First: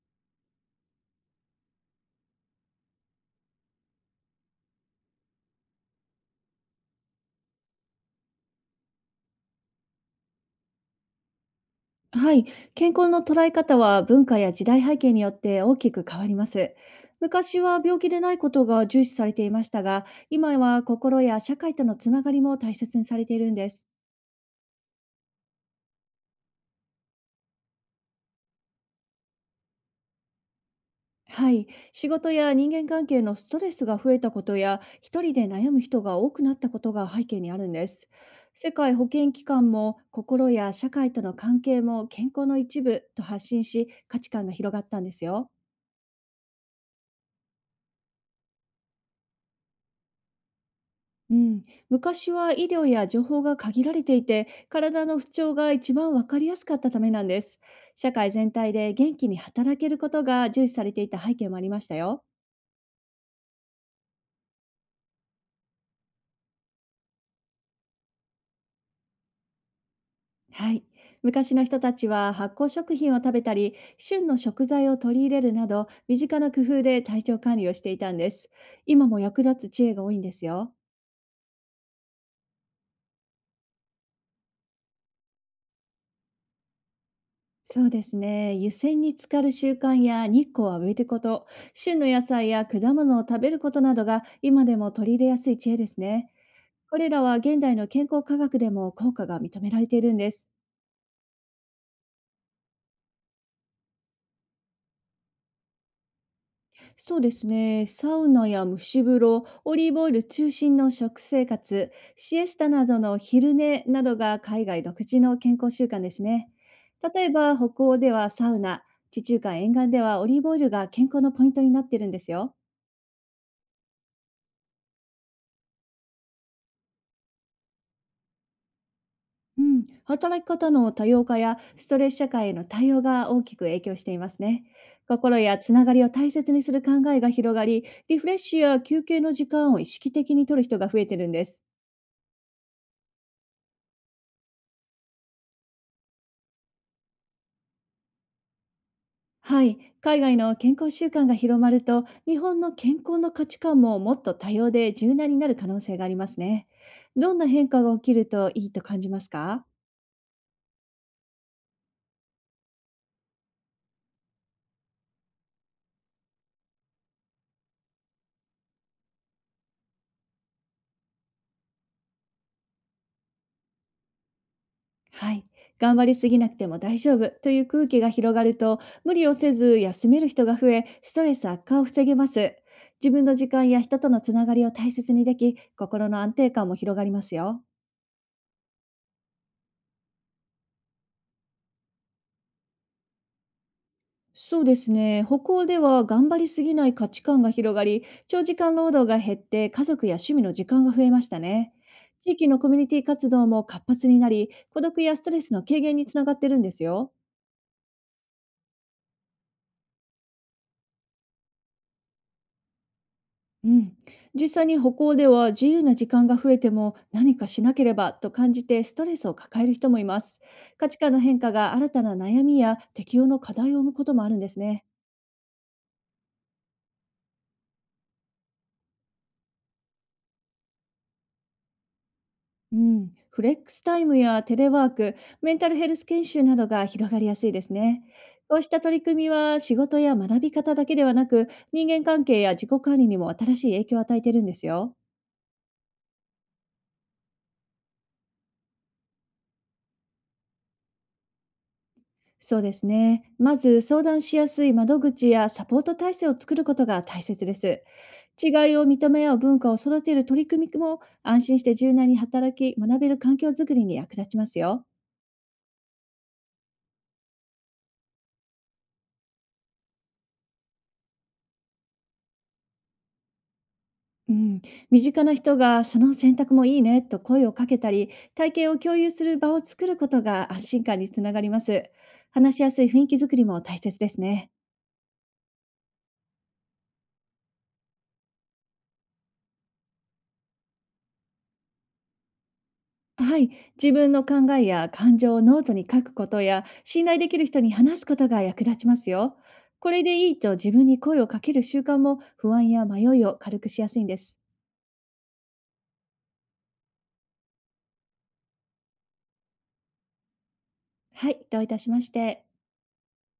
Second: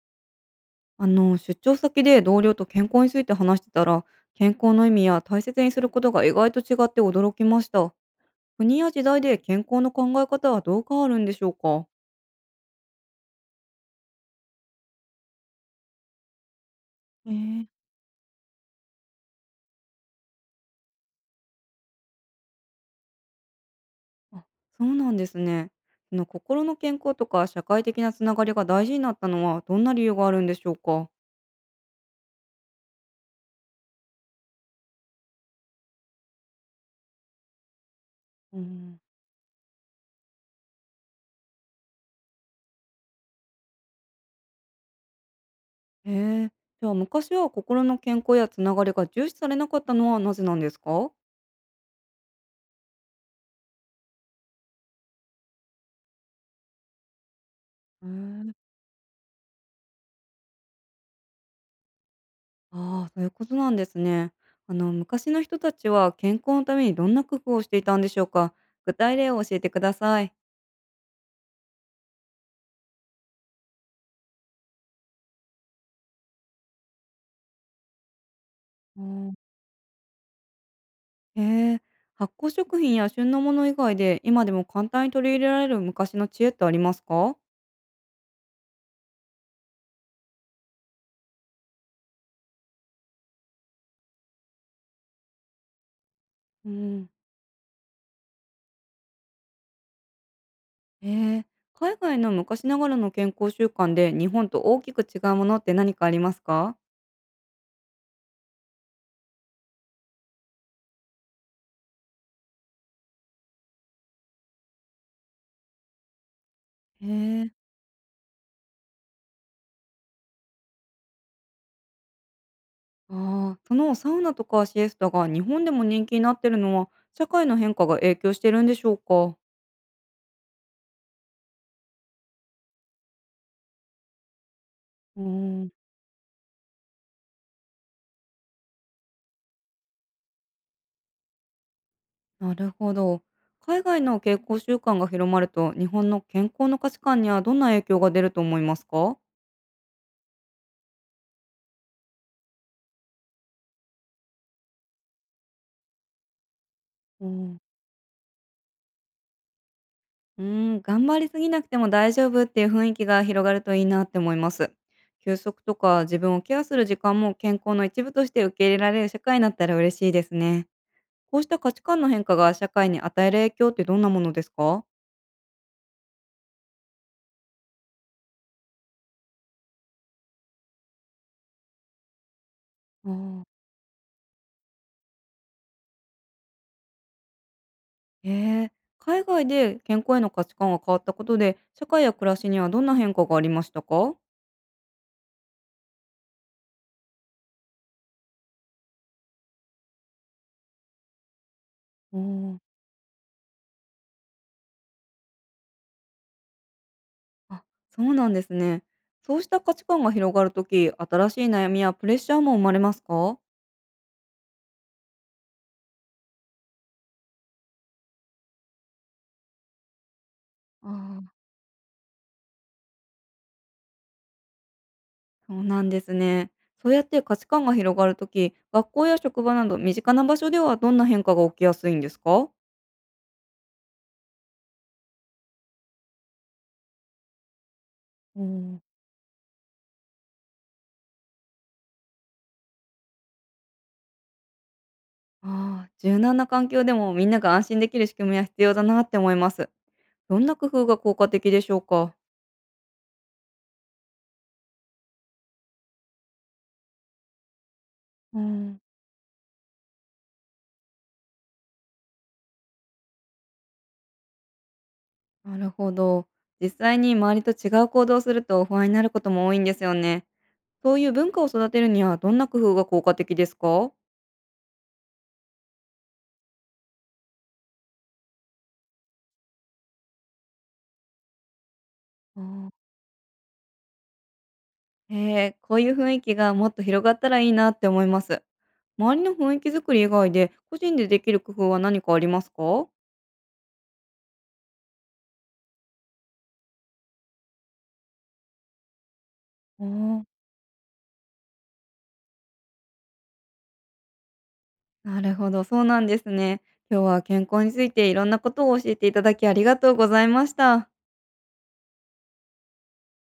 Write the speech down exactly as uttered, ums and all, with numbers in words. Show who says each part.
Speaker 1: あの出張先で同僚と健康について話してたら、健康の意味や大切にすることが意外と違って驚きました。国や時代で健康の考え方はどう変わるんでしょうか？
Speaker 2: はい、健康の捉え方は文化や時代背景によって大きく変わります。
Speaker 1: え
Speaker 2: 昔
Speaker 1: ー、
Speaker 2: は病気でないことが重視されていましたが、今は心や社会とのつながりも大切にされているんです。
Speaker 1: あ、そうなんですね。その心の健康とか社会的なつながりが大事になったのはどんな理由があるんでしょうか？
Speaker 2: はい、仕事や人間関係のストレスが増えたことや、一人で悩む人が多くなったことが背景にあるんです。
Speaker 1: う
Speaker 2: 世界
Speaker 1: ん。
Speaker 2: 保健機関も心や社会との関係も健康の一部と発信し、価値観が広がったんですよ。
Speaker 1: へえー。じゃあ、昔は心の健康やつながりが重視されなかったのはなぜなんですか？
Speaker 2: うん、昔は医療や情報が限られていて、体の不調が一番わかりやすかったためなんです。
Speaker 1: へ
Speaker 2: 社会全
Speaker 1: え。
Speaker 2: 体で元気に働けることが重視されていた背景もありましたよ。
Speaker 1: ああ、そういうことなんですね。あの昔の人たちは健康のためにどんな工夫をしていたんでしょうか。具体例を教えてください。
Speaker 2: はい。昔の人たちは発酵食品を食べたり、旬の食材を取り入れるなど、身近な工夫で体調管理をしていたんです。
Speaker 1: う
Speaker 2: 今も役
Speaker 1: ー、
Speaker 2: 立つ知恵が多いんですよ。
Speaker 1: へえ、発酵食品や旬のもの以外で今でも簡単に取り入れられる昔の知恵ってありますか？
Speaker 2: そうですね。湯煎に浸かる習慣や日光を浴びること、旬の野菜や果物を食べることなどが今でも取り入れやすい知恵ですね。
Speaker 1: う
Speaker 2: これ
Speaker 1: ん。
Speaker 2: らは現代の健康科学でも効果が認められているんです。
Speaker 1: へえ、海外の昔ながらの健康習慣で日本と大きく違うものって何かありますか？
Speaker 2: そうですね。サウナや蒸し風呂、オリーブオイル中心の食生活、シエスタなどの昼寝などが海外独自の健康習慣ですね。
Speaker 1: へ
Speaker 2: 例え
Speaker 1: え、
Speaker 2: ば北欧ではサウナ、地中海沿岸ではオリーブオイルが健康のポイントになっているんですよ。
Speaker 1: ああ、そのサウナとかシエスタが日本でも人気になってるのは社会の変化が影響してるんでしょうか？
Speaker 2: うん、働き方の多様化やストレス社会への対応が大きく影響していますね。
Speaker 1: う
Speaker 2: 心や
Speaker 1: ん。
Speaker 2: つながりを大切にする考えが広がり、リフレッシュや休憩の時間を意識的に取る人が増えてるんです。
Speaker 1: なるほど。海外の健康習慣が広まると、日本の健康の価値観にはどんな影響が出ると思いますか？
Speaker 2: はい、海外の健康習慣が広まると、日本の健康の価値観ももっと多様で柔軟になる可能性がありますね。
Speaker 1: う
Speaker 2: どんな
Speaker 1: ん、
Speaker 2: 変化が起きるといいと感じますか？
Speaker 1: うーん、頑張りすぎなくても大丈夫っていう雰囲気が広がるといいなって思います。休息とか自分をケアする時間も健康の一部として受け入れられる社会になったら嬉しいですね。こうした価値観の変化が社会に与える影響ってどんなものですか？
Speaker 2: はい。頑張りすぎなくても大丈夫という空気が広がると、無理をせず休める人が増え、ストレス悪化を防げます。自分の
Speaker 1: あ
Speaker 2: 時
Speaker 1: あ。
Speaker 2: 間や人とのつながりを大切にでき、心の安定感も広がりますよ。
Speaker 1: へえ。海外で健康への価値観が変わったことで社会や暮らしにはどんな変化がありましたか？
Speaker 2: そうですね。歩行では頑張りすぎない価値観が広がり、長時間労働が減って家族や趣味の時間が増えましたね。
Speaker 1: う
Speaker 2: 地域の
Speaker 1: ん。
Speaker 2: コミュニティ活動も活発になり、孤独やストレスの軽減につながってるんですよ。
Speaker 1: あ、そうなんですね。そうした価値観が広がるとき、新しい悩みやプレッシャーも生まれますか？
Speaker 2: うん、実際に歩行では自由な時間が増えても何かしなければと感じてストレスを抱える人もいます。
Speaker 1: あ
Speaker 2: 価値観の
Speaker 1: あ、
Speaker 2: 変化が新たな悩みや適応の課題を生むこともあるんですね。
Speaker 1: そうなんですね。そうやって価値観が広がるとき、学校や職場など身近な場所ではどんな変化が起きやすいんですか？
Speaker 2: うん、フレックスタイムやテレワーク、メンタルヘルス研修などが広がりやすいですね。
Speaker 1: う
Speaker 2: こうし
Speaker 1: ん、
Speaker 2: た取り組みは仕事や学び方だけではなく人間関係や自己管理にも新しい影響を与えてるんですよ。
Speaker 1: ああ、柔軟な環境でもみんなが安心できる仕組みは必要だなって思います。どんな工夫が効果的でしょうか？
Speaker 2: そうですね。まず相談しやすい窓口やサポート体制を作ることが大切です。
Speaker 1: う
Speaker 2: 違い
Speaker 1: ん、
Speaker 2: を認め合う文化を育てる取り組みも安心して柔軟に働き学べる環境づくりに役立ちますよ。
Speaker 1: なるほど。実際に周りと違う行動をすると不安になることも多いんですよね。そういう文化を育てるにはどんな工夫が効果的ですか？
Speaker 2: うん、身近な人がその選択もいいねと声をかけたり、体験を共有する場を作ることが安心感につながります。
Speaker 1: あ
Speaker 2: 話し
Speaker 1: あ、
Speaker 2: やすい雰囲気づくりも大切ですね。
Speaker 1: へえ、こういう雰囲気がもっと広がったらいいなって思います。周りの雰囲気作り以外で、個人でできる工夫は何かありますか？
Speaker 2: はい、自分の考えや感情をノートに書くことや信頼できる人に話すことが役立ちますよ。
Speaker 1: あ
Speaker 2: これでいい
Speaker 1: あ、
Speaker 2: と自分に声をかける習慣も不安や迷いを軽くしやすいんです。
Speaker 1: なるほど、そうなんですね。今日は健康についていろんなことを教えていただきありがとうございました。
Speaker 2: はい、どういたしまして。